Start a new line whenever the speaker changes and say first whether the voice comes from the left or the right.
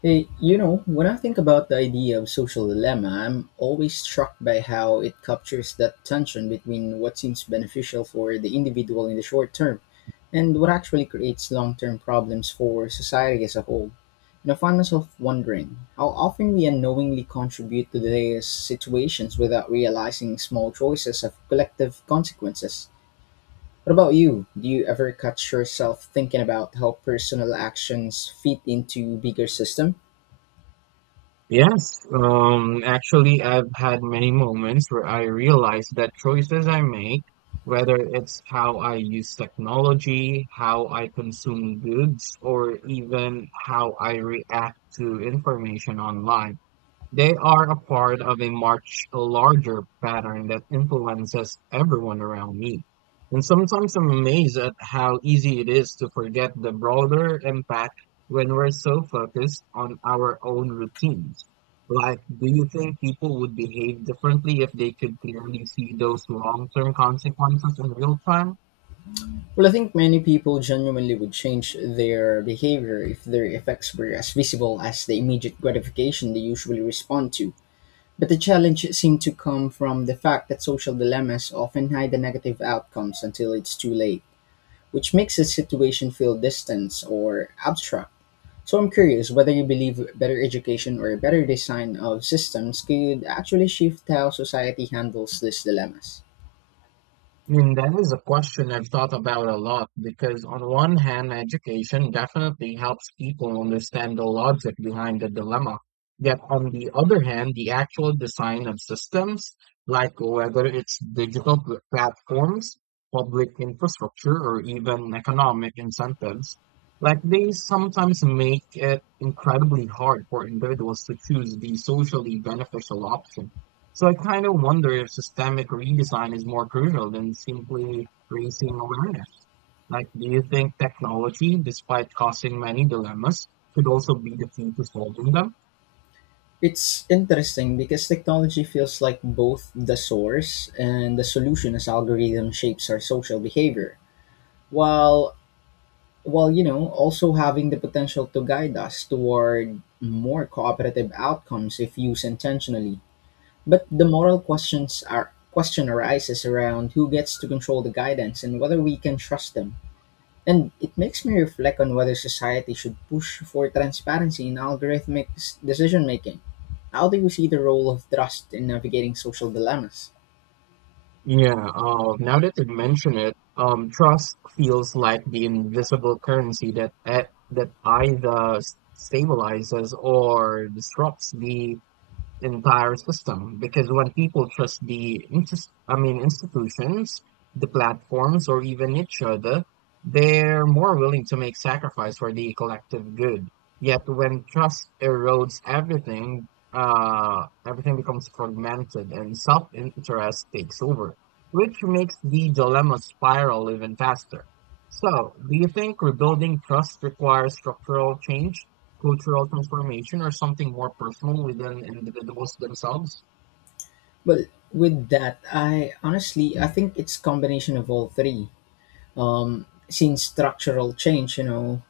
left: Hey, you know, when I think about the idea of social dilemma, I'm always struck by how it captures that tension between what seems beneficial for the individual in the short term and what actually creates long term problems for society as a whole. And I find myself wondering how often we unknowingly contribute to these situations without realizing small choices have collective consequences. What about you? Do you ever catch yourself thinking about how personal actions fit into bigger system?
right: Yes, actually, I've had many moments where I realized that choices I make, whether it's how I use technology, how I consume goods, or even how I react to information online, they are a part of a much larger pattern that influences everyone around me. And sometimes I'm amazed at how easy it is to forget the broader impact when we're so focused on our own routines. Like, do you think people would behave differently if they could clearly see those long-term consequences in real time?
left: Well, I think many people genuinely would change their behavior if their effects were as visible as the immediate gratification they usually respond to. But the challenge seemed to come from the fact that social dilemmas often hide the negative outcomes until it's too late, which makes the situation feel distant or abstract. So I'm curious whether you believe better education or a better design of systems could actually shift how society handles these dilemmas.
right: I mean, that is a question I've thought about a lot because, on one hand, education definitely helps people understand the logic behind the dilemma. Yet, on the other hand, the actual design of systems, like whether it's platforms, public infrastructure, or even economic incentives, like they sometimes make it incredibly hard for individuals to choose the socially beneficial option. So I kind of wonder if systemic redesign is more crucial than simply raising awareness. Like, do you think technology, despite causing many dilemmas, could also be the key to solving them?
left: It's interesting because technology feels like both the source and the solution as algorithm shapes our social behavior, while while you know also having the potential to guide us toward more cooperative outcomes if used intentionally. But the moral questions are question arises around who gets to control the guidance and whether we can trust them. And it makes me reflect on whether society should push for transparency in decision making. How do you see the role of trust in navigating social dilemmas?
right: Yeah, now that you mention it, trust feels like the invisible currency that that either stabilizes or disrupts the entire system because when people trust the I mean institutions, the platforms, or even each other, they're more willing to make sacrifice for the collective good. Yet when trust erodes everything, everything becomes fragmented and self-interest takes over, which makes the dilemma spiral even faster. So, do you think rebuilding trust requires structural change, cultural transformation, or something more personal within individuals themselves?
left: Well, with that, I honestly I think it's combination of all three. Since structural change, you know,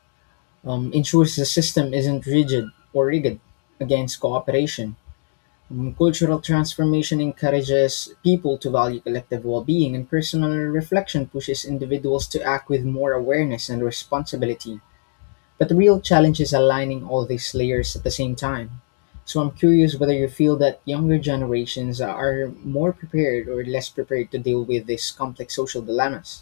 left: ensures the system isn't rigid against cooperation. Cultural transformation encourages people to value collective well being, and personal reflection pushes individuals to act with more awareness and responsibility. But the real challenge is aligning all these layers at the same time. So I'm curious whether you feel that younger generations are more prepared or less prepared to deal with these complex social dilemmas.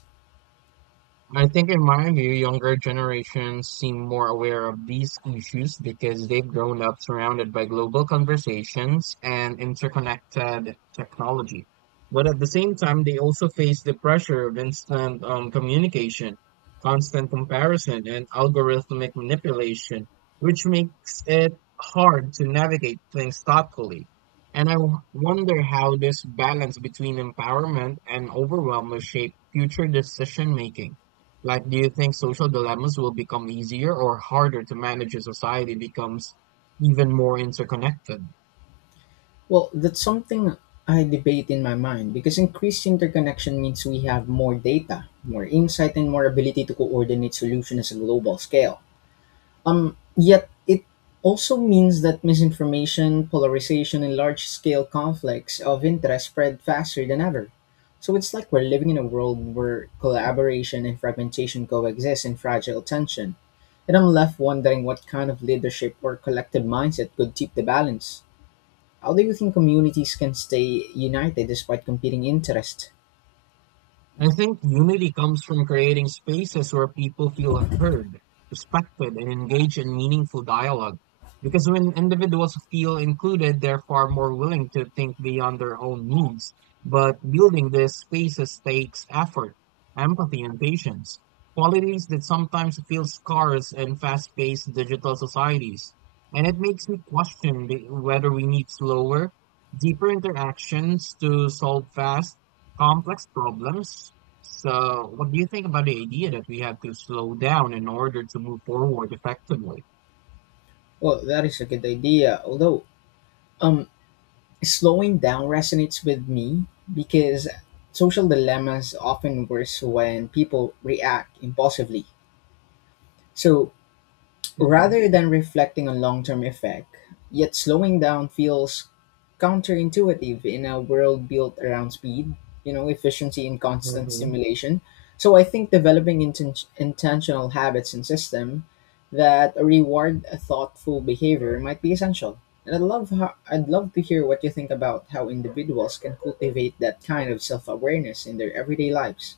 right: I think, in my view, younger generations seem more aware of these issues because they've grown up surrounded by global conversations and interconnected technology. But at the same time, they also face the pressure of instant communication, constant comparison, and algorithmic manipulation, which makes it hard to navigate things thoughtfully. And wonder how this balance between empowerment and overwhelm will shape future decision making. Like, do you think social dilemmas will become easier or harder to manage as society becomes even more interconnected?
left: Well, that's something I debate in my mind because increased interconnection means we have more data, more insight, and more ability to coordinate solutions at a global scale. Yet it also means that misinformation, polarization, and large scale conflicts of interest spread faster than ever. So it's like we're living in a world where collaboration and fragmentation coexist in fragile tension. And I'm left wondering what kind of leadership or collective mindset could keep the balance. How do you think communities can stay united despite competing interests?
right: I think unity comes from creating spaces where people feel heard, respected, and engage in meaningful dialogue. Because when individuals feel included, they're far more willing to think beyond their own needs. But building these spaces takes effort, empathy, and patience, qualities that sometimes feel scarce in fast paced digital societies. And it makes me question whether we need slower, deeper interactions to solve fast complex problems. So, what do you think about the idea that we have to slow down in order to move forward effectively?
left: Well, that is a good idea, although um, Slowing down resonates with me because social dilemmas often worse when people react impulsively. So rather than reflecting on long term effect. Yet slowing down feels counterintuitive in a world built around speed, you know, efficiency, and constant
right: Mm-hmm.
left: stimulation. So I think developing intentional habits and system that reward a thoughtful behavior might be essential. And I'd love to hear what you think about how individuals can cultivate that kind of self awareness in their everyday lives.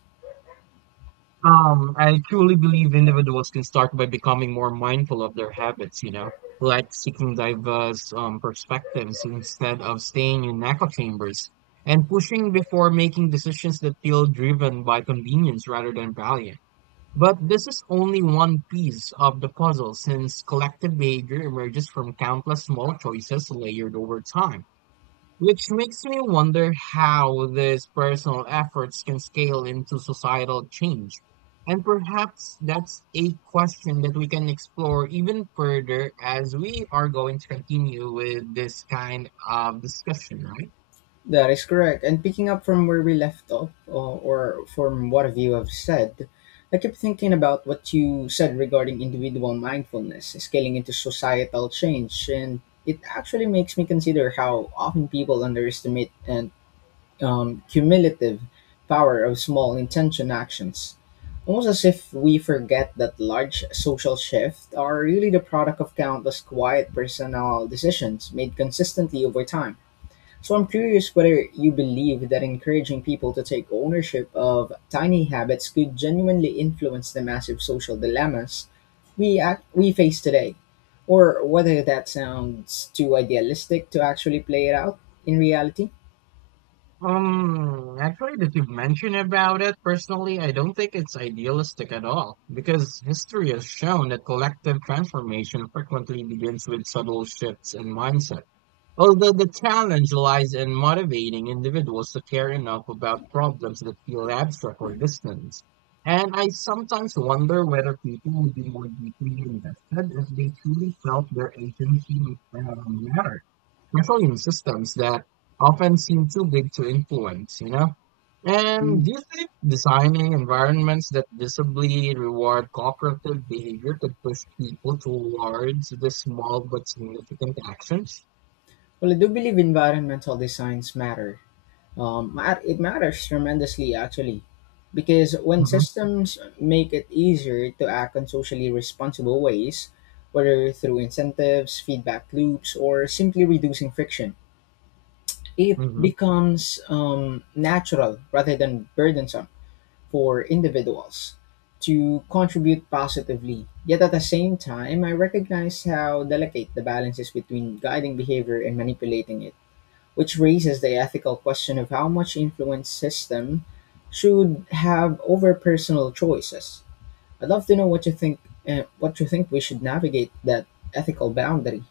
right: I truly believe individuals can start by becoming more mindful of their habits, you know, like seeking diverse perspectives instead of staying in echo chambers and pushing before making decisions that feel driven by convenience rather than value. But this is only one piece of the puzzle since collective behavior emerges from countless small choices layered over time, which makes me wonder how these personal efforts can scale into societal change. And perhaps that's a question that we can explore even further as we are going to continue with this kind of discussion, right?
left: That is correct. And picking up from where we left off, or from what you have said, I kept thinking about what you said regarding individual mindfulness scaling into societal change, and it actually makes me consider how often people underestimate and cumulative power of small intention actions. Almost as if we forget that large social shifts are really the product of countless quiet personal decisions made consistently over time. So I'm curious whether you believe that encouraging people to take ownership of tiny habits could genuinely influence the massive social dilemmas we face today, or whether that sounds too idealistic to actually play it out in reality.
right: Actually, that you've mentioned about it, personally, I don't think it's idealistic at all, because history has shown that collective transformation frequently begins with subtle shifts in mindset. Although the challenge lies in motivating individuals to care enough about problems that feel abstract or distant. And I sometimes wonder whether people would be more deeply invested if they truly felt their agency mattered controlling systems that often seem too big to influence, you know? And
left: Mm.
right: do you think designing environments that visibly reward cooperative behavior could push people towards the small but significant actions?
left: Well, I do believe environmental designs matter. It matters tremendously, actually, because when
right: Hmm.
left: systems make it easier to act in socially responsible ways, whether through incentives, feedback loops, or simply reducing friction, it
right: Hmm.
left: becomes natural rather than burdensome for individuals to contribute positively. Yet at the same time, I recognize how delicate the balance is between guiding behavior and manipulating it, which raises the ethical question of how much influence system should have over personal choices. I'd love to know what you think. What you think we should navigate that ethical boundary?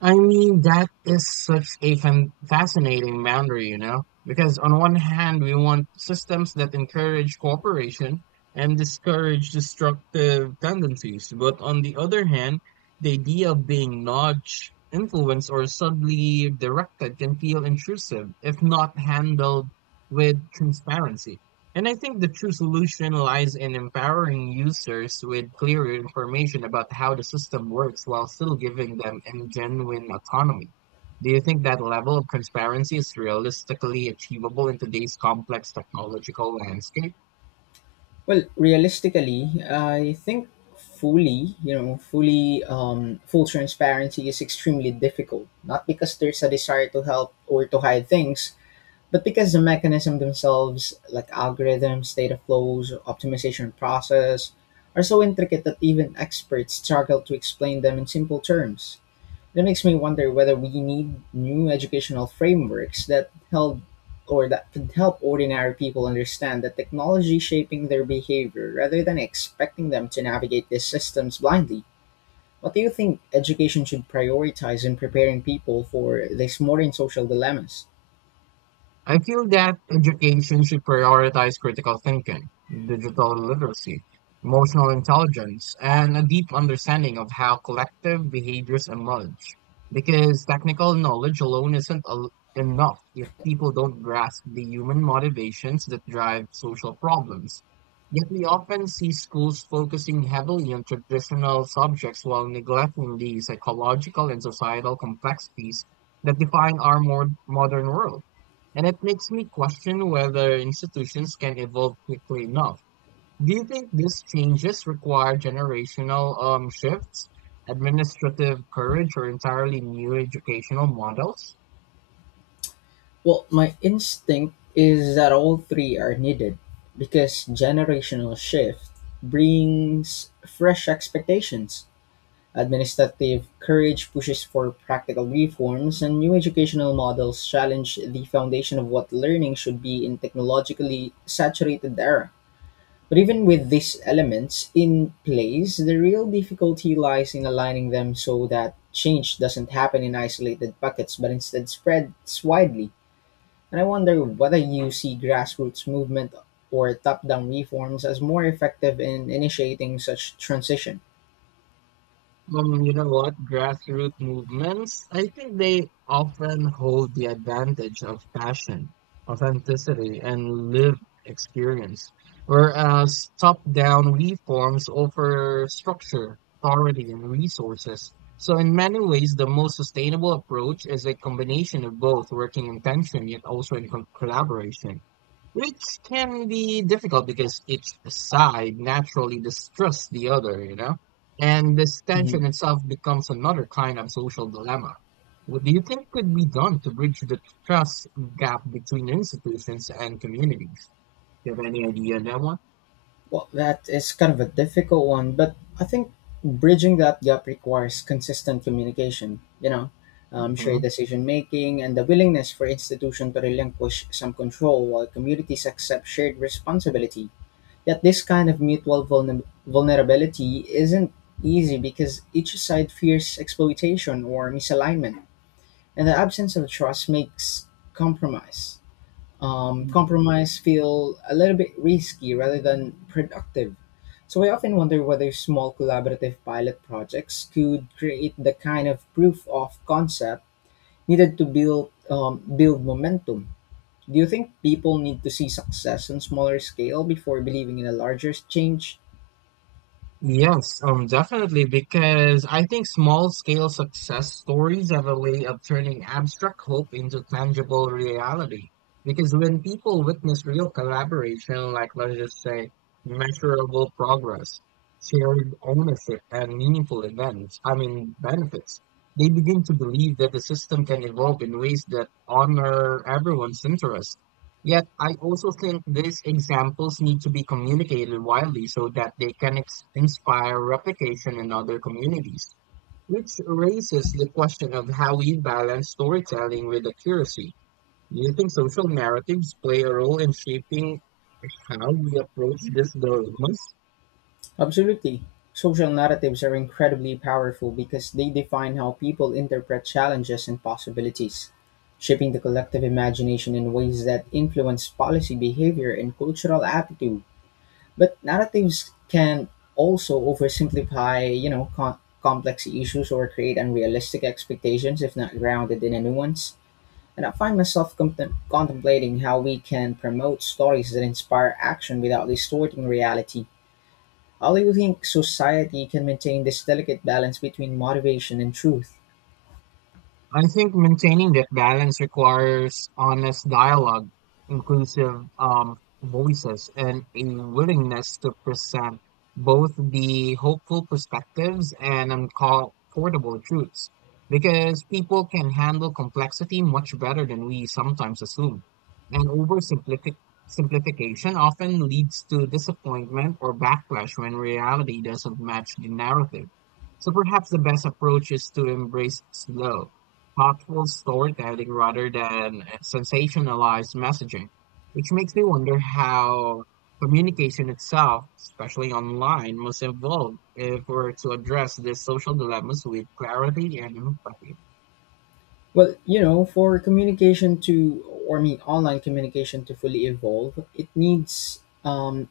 right: I mean, that is such a fan fascinating boundary, you know, because on one hand, we want systems that encourage cooperation and discourage destructive tendencies. But on the other hand, the idea of being nudged, influenced, or subtly directed can feel intrusive if not handled with transparency. And I think the true solution lies in empowering users with clearer information about how the system works while still giving them genuine autonomy. Do you think that level of transparency is realistically achievable in today's complex technological landscape?
left: Well, realistically, I think fully, you know, fully full transparency is extremely difficult. Not because there's a desire to help or to hide things, but because the mechanism themselves, like algorithms, data flows, optimization process, are so intricate that even experts struggle to explain them in simple terms. That makes me wonder whether we need new educational frameworks that help or that could help ordinary people understand that technology is shaping their behavior rather than expecting them to navigate these systems blindly. What do you think education should prioritize in preparing people for these modern social dilemmas?
right: I feel that education should prioritize critical thinking, digital literacy, emotional intelligence, and a deep understanding of how collective behaviors emerge. Because technical knowledge alone isn't enough if people don't grasp the human motivations that drive social problems. Yet we often see schools focusing heavily on traditional subjects while neglecting the psychological and societal complexities that define our more modern world. And it makes me question whether institutions can evolve quickly enough. Do you think these changes require generational shifts, administrative courage, or entirely new educational models?
left: Well, my instinct is that all three are needed because generational shift brings fresh expectations. Administrative courage pushes for practical reforms, and new educational models challenge the foundation of what learning should be in technologically saturated era. But even with these elements in place, the real difficulty lies in aligning them so that change doesn't happen in isolated pockets but instead spreads widely. And I wonder whether you see grassroots movement or top-down reforms as more effective in initiating such transition.
right: You know what? Grassroots movements, I think they often hold the advantage of passion, authenticity, and lived experience, whereas top-down reforms offer structure, authority, and resources. So in many ways, the most sustainable approach is a combination of both working in tension yet also in collaboration. Which can be difficult because each side naturally distrusts the other, you know? And this tension
left: Mhm.
right: itself becomes another kind of social dilemma. What do you think could be done to bridge the trust gap between institutions and communities? Do you have any idea on that one?
left: Well, that is kind of a difficult one, but I think bridging that gap requires consistent communication, you know, shared
right: Hmm.
left: decision making, and the willingness for institution to relinquish some control while communities accept shared responsibility. Yet, this kind of mutual vulnerability isn't easy because each side fears exploitation or misalignment. And the absence of trust makes compromise compromise feel a little bit risky rather than productive. So I often wonder whether small collaborative pilot projects could create the kind of proof of concept needed to build momentum. Do you think people need to see success on smaller scale before believing in a larger change?
right: Yes, definitely, because I think small scale success stories have a way of turning abstract hope into tangible reality. Because when people witness real collaboration, like let's just say measurable progress, shared ownership, and meaningful events, I mean, benefits, they begin to believe that the system can evolve in ways that honor everyone's interests. Yet, I also think these examples need to be communicated widely so that they can inspire replication in other communities, which raises the question of how we balance storytelling with accuracy. Do you think social narratives play a role in shaping how we approach these dilemmas?
left: Absolutely. Social narratives are incredibly powerful because they define how people interpret challenges and possibilities, shaping the collective imagination in ways that influence policy behavior and cultural attitude. But narratives can also oversimplify, you know, complex issues or create unrealistic expectations if not grounded in a nuance. And I find myself contemplating how we can promote stories that inspire action without distorting reality. How do you think society can maintain this delicate balance between motivation and truth?
right: I think maintaining that balance requires honest dialogue, inclusive voices, and a willingness to present both the hopeful perspectives and uncomfortable truths, because people can handle complexity much better than we sometimes assume. And oversimplific simplification often leads to disappointment or backlash when reality doesn't match the narrative. So perhaps the best approach is to embrace slow thoughtful storytelling rather than sensationalized messaging, which makes me wonder how communication itself, especially online, must evolve if we're to address these social dilemmas with clarity and empathy.
left: Well, you know, for communication to, or I mean, online communication to fully evolve, it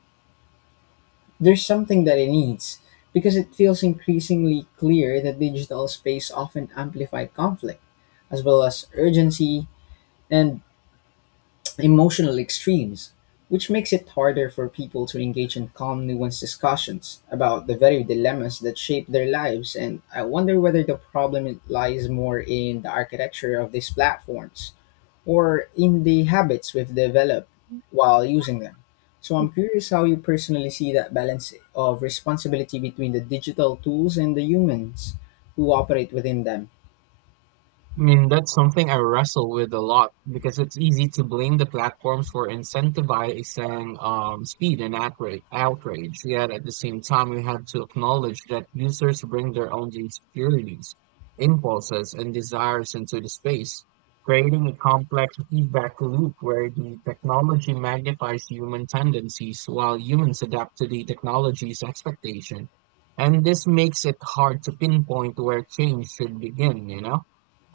left: there's something that it needs because it feels increasingly clear that digital space often amplified conflict as well as urgency and emotional extremes, which makes it harder for people to engage in calm, nuanced discussions about the very dilemmas that shape their lives. And I wonder whether the problem lies more in the architecture of these platforms or in the habits we've developed while using them. So I'm curious how you personally see that balance of responsibility between the digital tools and the humans who operate within them.
right: I mean, that's something I wrestle with a lot because it's easy to blame the platforms for incentivizing speed and outrage. Yet at the same time, we have to acknowledge that users bring their own insecurities, impulses, and desires into the space, creating a complex feedback loop where the technology magnifies human tendencies while humans adapt to the technology's expectation. And this makes it hard to pinpoint where change should begin, you know?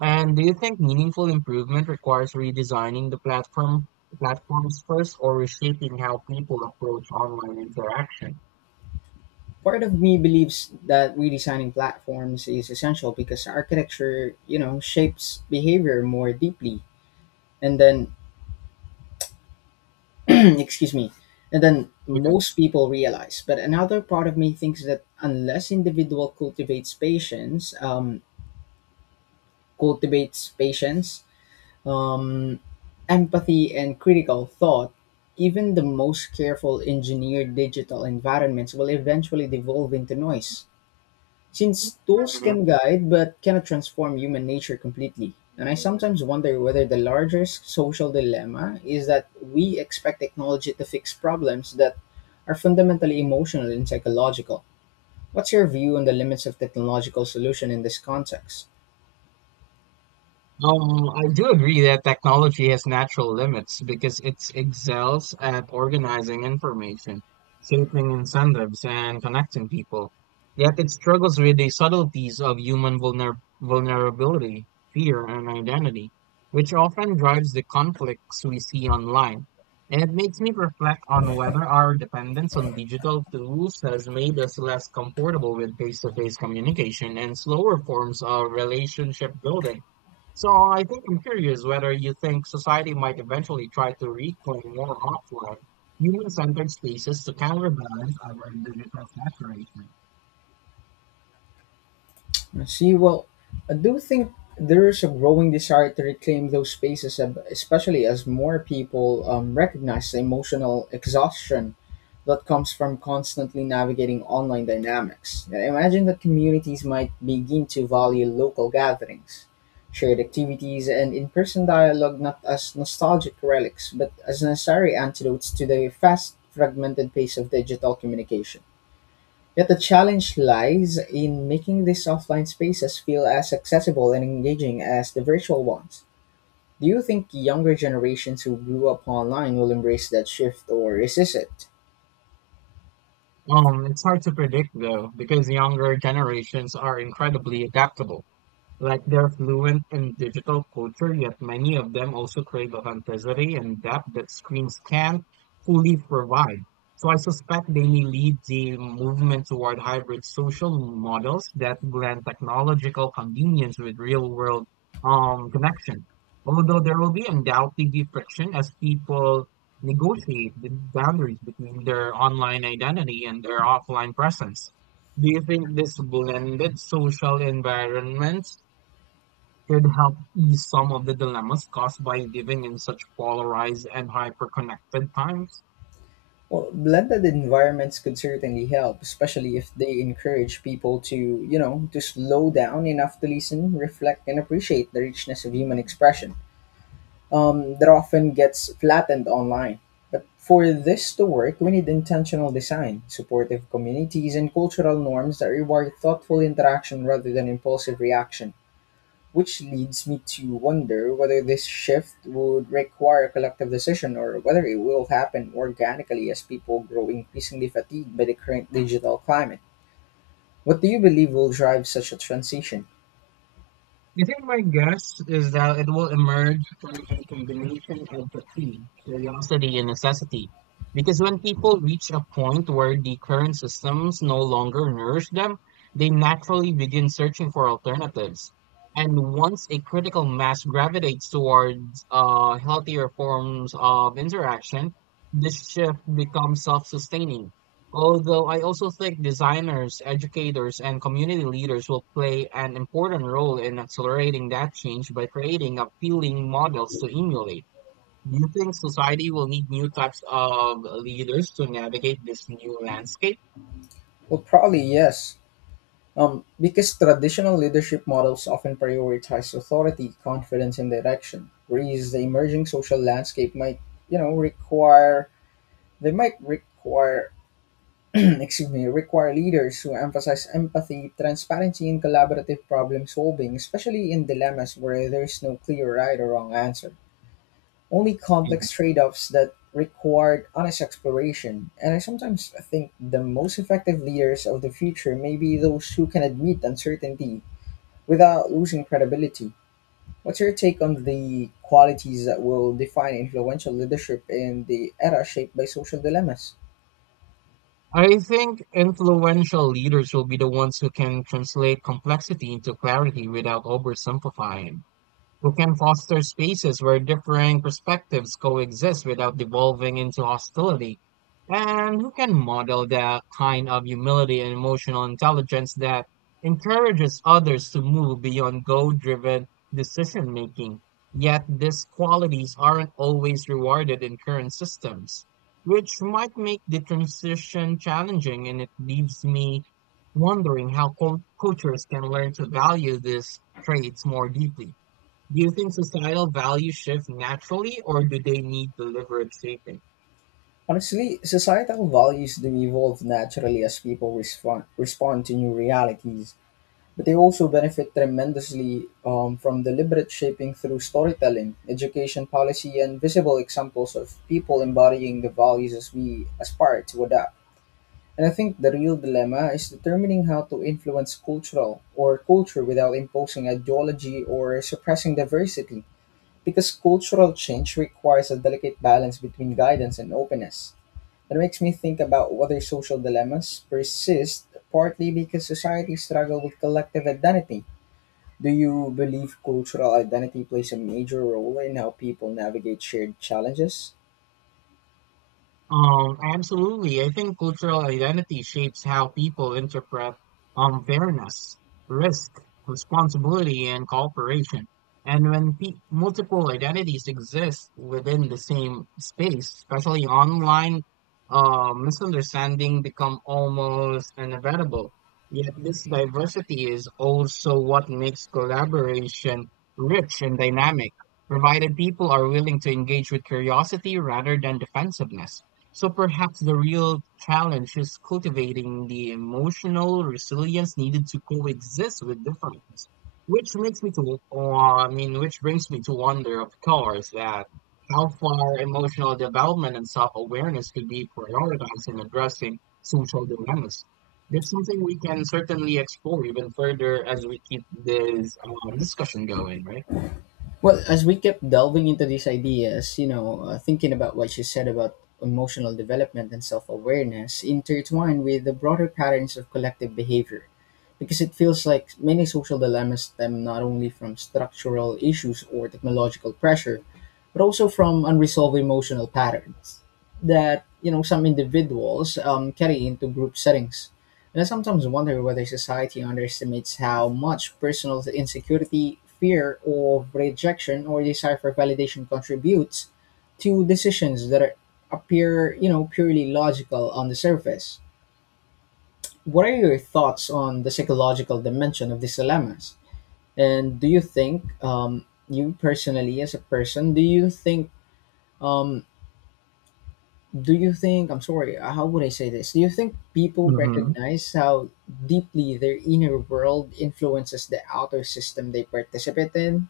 right: And do you think meaningful improvement requires redesigning the platform platforms first or reshaping how people approach online interaction?
left: Part of me believes that redesigning platforms is essential because architecture, you know, shapes behavior more deeply. And then, excuse me, and then
right: Okay.
left: most people realize. But another part of me thinks that unless individual cultivates patience, um, empathy, and critical thought, even the most careful engineered digital environments will eventually devolve into noise. Since tools can guide but cannot transform human nature completely, and I sometimes wonder whether the larger social dilemma is that we expect technology to fix problems that are fundamentally emotional and psychological. What's your view on the limits of technological solution in this context?
right: I do agree that technology has natural limits because it excels at organizing information, shaping incentives, and connecting people. Yet it struggles with the subtleties of human vulner vulnerability, fear, and identity, which often drives the conflicts we see online. And it makes me reflect on whether our dependence on digital tools has made us less comfortable with face-to-face communication and slower forms of relationship building. So I think I'm curious whether you think society might eventually try to reclaim more offline, human-centered spaces to counterbalance our digital saturation.
left: I see, well, I do think there is a growing desire to reclaim those spaces, especially as more people recognize the emotional exhaustion that comes from constantly navigating online dynamics. And I imagine that communities might begin to value local gatherings, shared activities, and in person dialogue not as nostalgic relics, but as necessary antidotes to the fast, fragmented pace of digital communication. Yet the challenge lies in making these offline spaces feel as accessible and engaging as the virtual ones. Do you think younger generations who grew up online will embrace that shift or resist it?
right: It's hard to predict though, because younger generations are incredibly adaptable. Like they're fluent in digital culture, yet many of them also crave authenticity and depth that screens can't fully provide. So I suspect they may lead the movement toward hybrid social models that blend technological convenience with real-world connection. Although there will be undoubtedly friction as people negotiate the boundaries between their online identity and their offline presence. Do you think this blended social environment could help ease some of the dilemmas caused by living in such polarized and hyper-connected times?
left: Well, blended environments could certainly help, especially if they encourage people to, to slow down enough to listen, reflect, and appreciate the richness of human expression. That often gets flattened online. But for this to work, we need intentional design, supportive communities, and cultural norms that reward thoughtful interaction rather than impulsive reaction, which leads me to wonder whether this shift would require a collective decision or whether it will happen organically as people grow increasingly fatigued by the current digital climate. What do you believe will drive such a transition?
right: I think my guess is that it will emerge from a combination of fatigue, curiosity, and necessity. Because when people reach a point where the current systems no longer nourish them, they naturally begin searching for alternatives. And once a critical mass gravitates towards healthier forms of interaction, this shift becomes self sustaining. Although I also think designers, educators, and community leaders will play an important role in accelerating that change by creating appealing models to emulate. Do you think society will need new types of leaders to navigate this new landscape?
left: Well, probably yes. Because traditional leadership models often prioritize authority, confidence, and direction, whereas the emerging social landscape might, require they might require excuse me, require leaders who emphasize empathy, transparency, and collaborative problem solving, especially in dilemmas where there is no clear right or wrong answer. Only
right: Mhm.
left: complex trade offs that required honest exploration. And I sometimes think the most effective leaders of the future may be those who can admit uncertainty without losing credibility. What's your take on the qualities that will define influential leadership in the era shaped by social dilemmas?
right: I think influential leaders will be the ones who can translate complexity into clarity without oversimplifying, who can foster spaces where differing perspectives coexist without devolving into hostility, and who can model the kind of humility and emotional intelligence that encourages others to move beyond goal driven decision making. Yet these qualities aren't always rewarded in current systems, which might make the transition challenging, and it leaves me wondering how cultures can learn to value these traits more deeply. Do you think societal values shift naturally, or do they need deliberate shaping?
left: Honestly, societal values do evolve naturally as people respond to new realities, but they also benefit tremendously from deliberate shaping through storytelling, education policy, and visible examples of people embodying the values as we aspire to adopt. And I think the real dilemma is determining how to influence cultural or culture without imposing ideology or suppressing diversity, because cultural change requires a delicate balance between guidance and openness. It makes me think about whether social dilemmas persist partly because societies struggle with collective identity. Do you believe cultural identity plays a major role in how people navigate shared challenges?
right: Absolutely. I think cultural identity shapes how people interpret fairness, risk, responsibility, and cooperation. And when multiple identities exist within the same space, especially online, misunderstanding become almost inevitable. Yet this diversity is also what makes collaboration rich and dynamic, provided people are willing to engage with curiosity rather than defensiveness. So perhaps the real challenge is cultivating the emotional resilience needed to coexist with difference. Which makes me to, or, I mean, which brings me to wonder, of course, that how far emotional development and self-awareness could be prioritized in addressing social dilemmas. That's something we can certainly explore even further as we keep this discussion going, right?
left: Well, as we kept delving into these ideas, thinking about what you said about emotional development and self awareness intertwined with the broader patterns of collective behavior. Because it feels like many social dilemmas stem not only from structural issues or technological pressure, but also from unresolved emotional patterns that some individuals carry into group settings. And I sometimes wonder whether society underestimates how much personal insecurity, fear of rejection, or desire for validation contributes to decisions that are, appear purely logical on the surface. What are your thoughts on the psychological dimension of these dilemmas? And do you think you personally, as a person, do you think um, I'm sorry, how would I say this? Do you think people
right: Mhm.
left: recognize how deeply their inner world influences the outer system they participate in?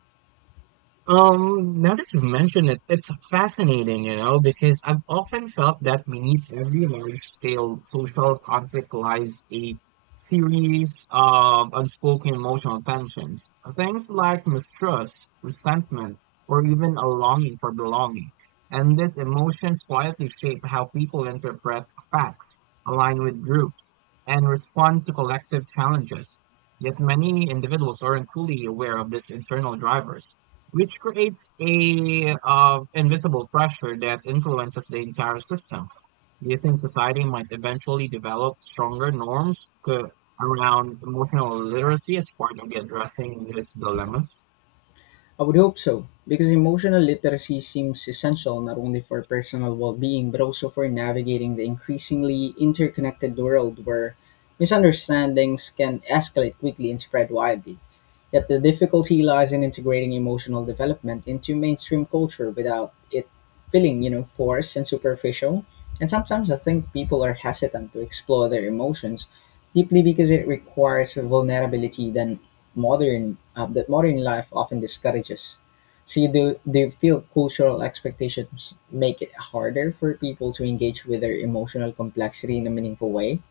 right: Now that you mention it, it's fascinating, you know, because I've often felt that beneath every large-scale social conflict lies a series of unspoken emotional tensions. Things like mistrust, resentment, or even a longing for belonging. And these emotions quietly shape how people interpret facts, align with groups, and respond to collective challenges. Yet many individuals aren't fully aware of these internal drivers, which creates a invisible pressure that influences the entire system. Do you think society might eventually develop stronger norms around emotional literacy as part of the addressing these dilemmas?
left: I would hope so, because emotional literacy seems essential not only for personal well being, but also for navigating the increasingly interconnected world where misunderstandings can escalate quickly and spread widely. Yet the difficulty lies in integrating emotional development into mainstream culture without it feeling, forced and superficial. And sometimes I think people are hesitant to explore their emotions deeply because it requires vulnerability than modern life often discourages. See, do they feel cultural expectations make it harder for people to engage with their emotional complexity in a meaningful way?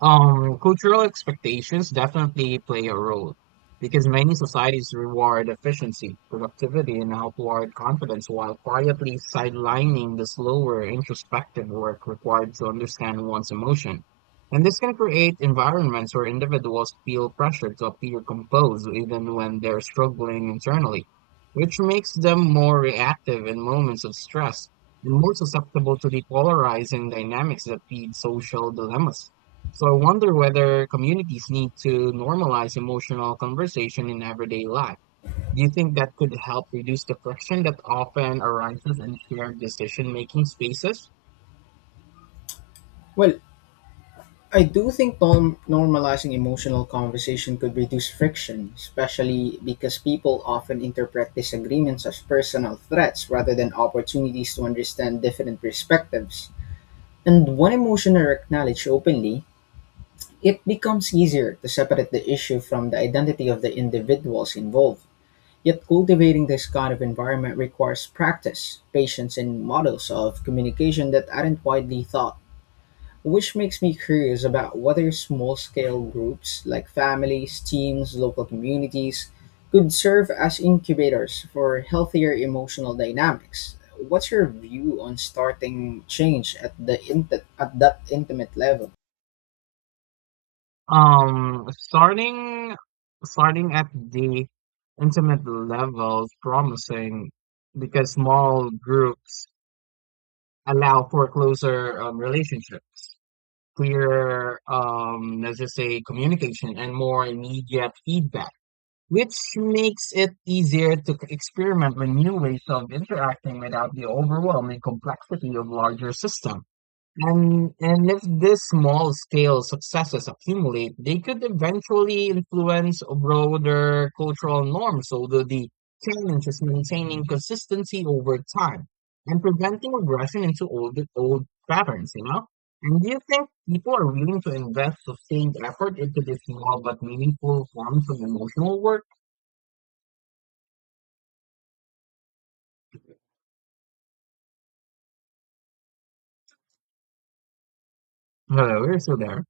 right: Cultural expectations definitely play a role because many societies reward efficiency, productivity, and outward confidence while quietly sidelining the slower introspective work required to understand one's emotion. And this can create environments where individuals feel pressured to appear composed even when they're struggling internally, which makes them more reactive in moments of stress and more susceptible to the polarizing dynamics that feed social dilemmas. So I wonder whether communities need to normalize emotional conversation in everyday life. Do you think that could help reduce the friction that often arises in shared decision-making spaces?
left: Well, I do think normalizing emotional conversation could reduce friction, especially because people often interpret disagreements as personal threats rather than opportunities to understand different perspectives. And when emotions are acknowledged openly, it becomes easier to separate the issue from the identity of the individuals involved. Yet cultivating this kind of environment requires practice, patience, and models of communication that aren't widely thought. Which makes me curious about whether small scale groups like families, teams, local communities could serve as incubators for healthier emotional dynamics. What's your view on starting change at at that intimate level?
right: Um, starting starting at the intimate level is promising because small groups allow for closer relationships, clearer, let's just say, communication and more immediate feedback, which makes it easier to experiment with new ways of interacting without the overwhelming complexity of larger systems. And if these small scale successes accumulate, they could eventually influence broader cultural norms, although the challenge is maintaining consistency over time and preventing regression into old patterns, you know? And do you think people are willing to invest sustained effort into these small but meaningful forms of emotional work? Hello, you're still there?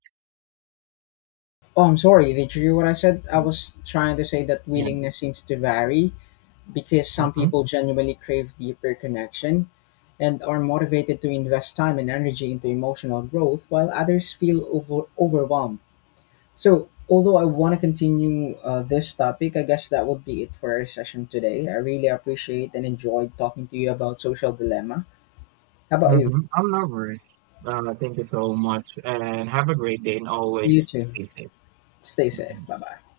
left: Oh, I'm sorry. Did you hear what I said? I
right: Mm,
left: was trying to say that
right: yes.
left: willingness seems to vary because some
right: Mm-hmm.
left: people genuinely crave deeper connection and are motivated to invest time and energy into emotional growth, while others feel overwhelmed. So, although I want to continue this topic, I guess that would be it for our session today. I really appreciate and enjoyed talking to you about social dilemma. How about you?
right: Mm-hmm. I'm not worried. Thank you so much and have a great day and always
left: You too.
right: stay safe.
left: Stay safe.
right: Mm-hmm.
left: Bye bye.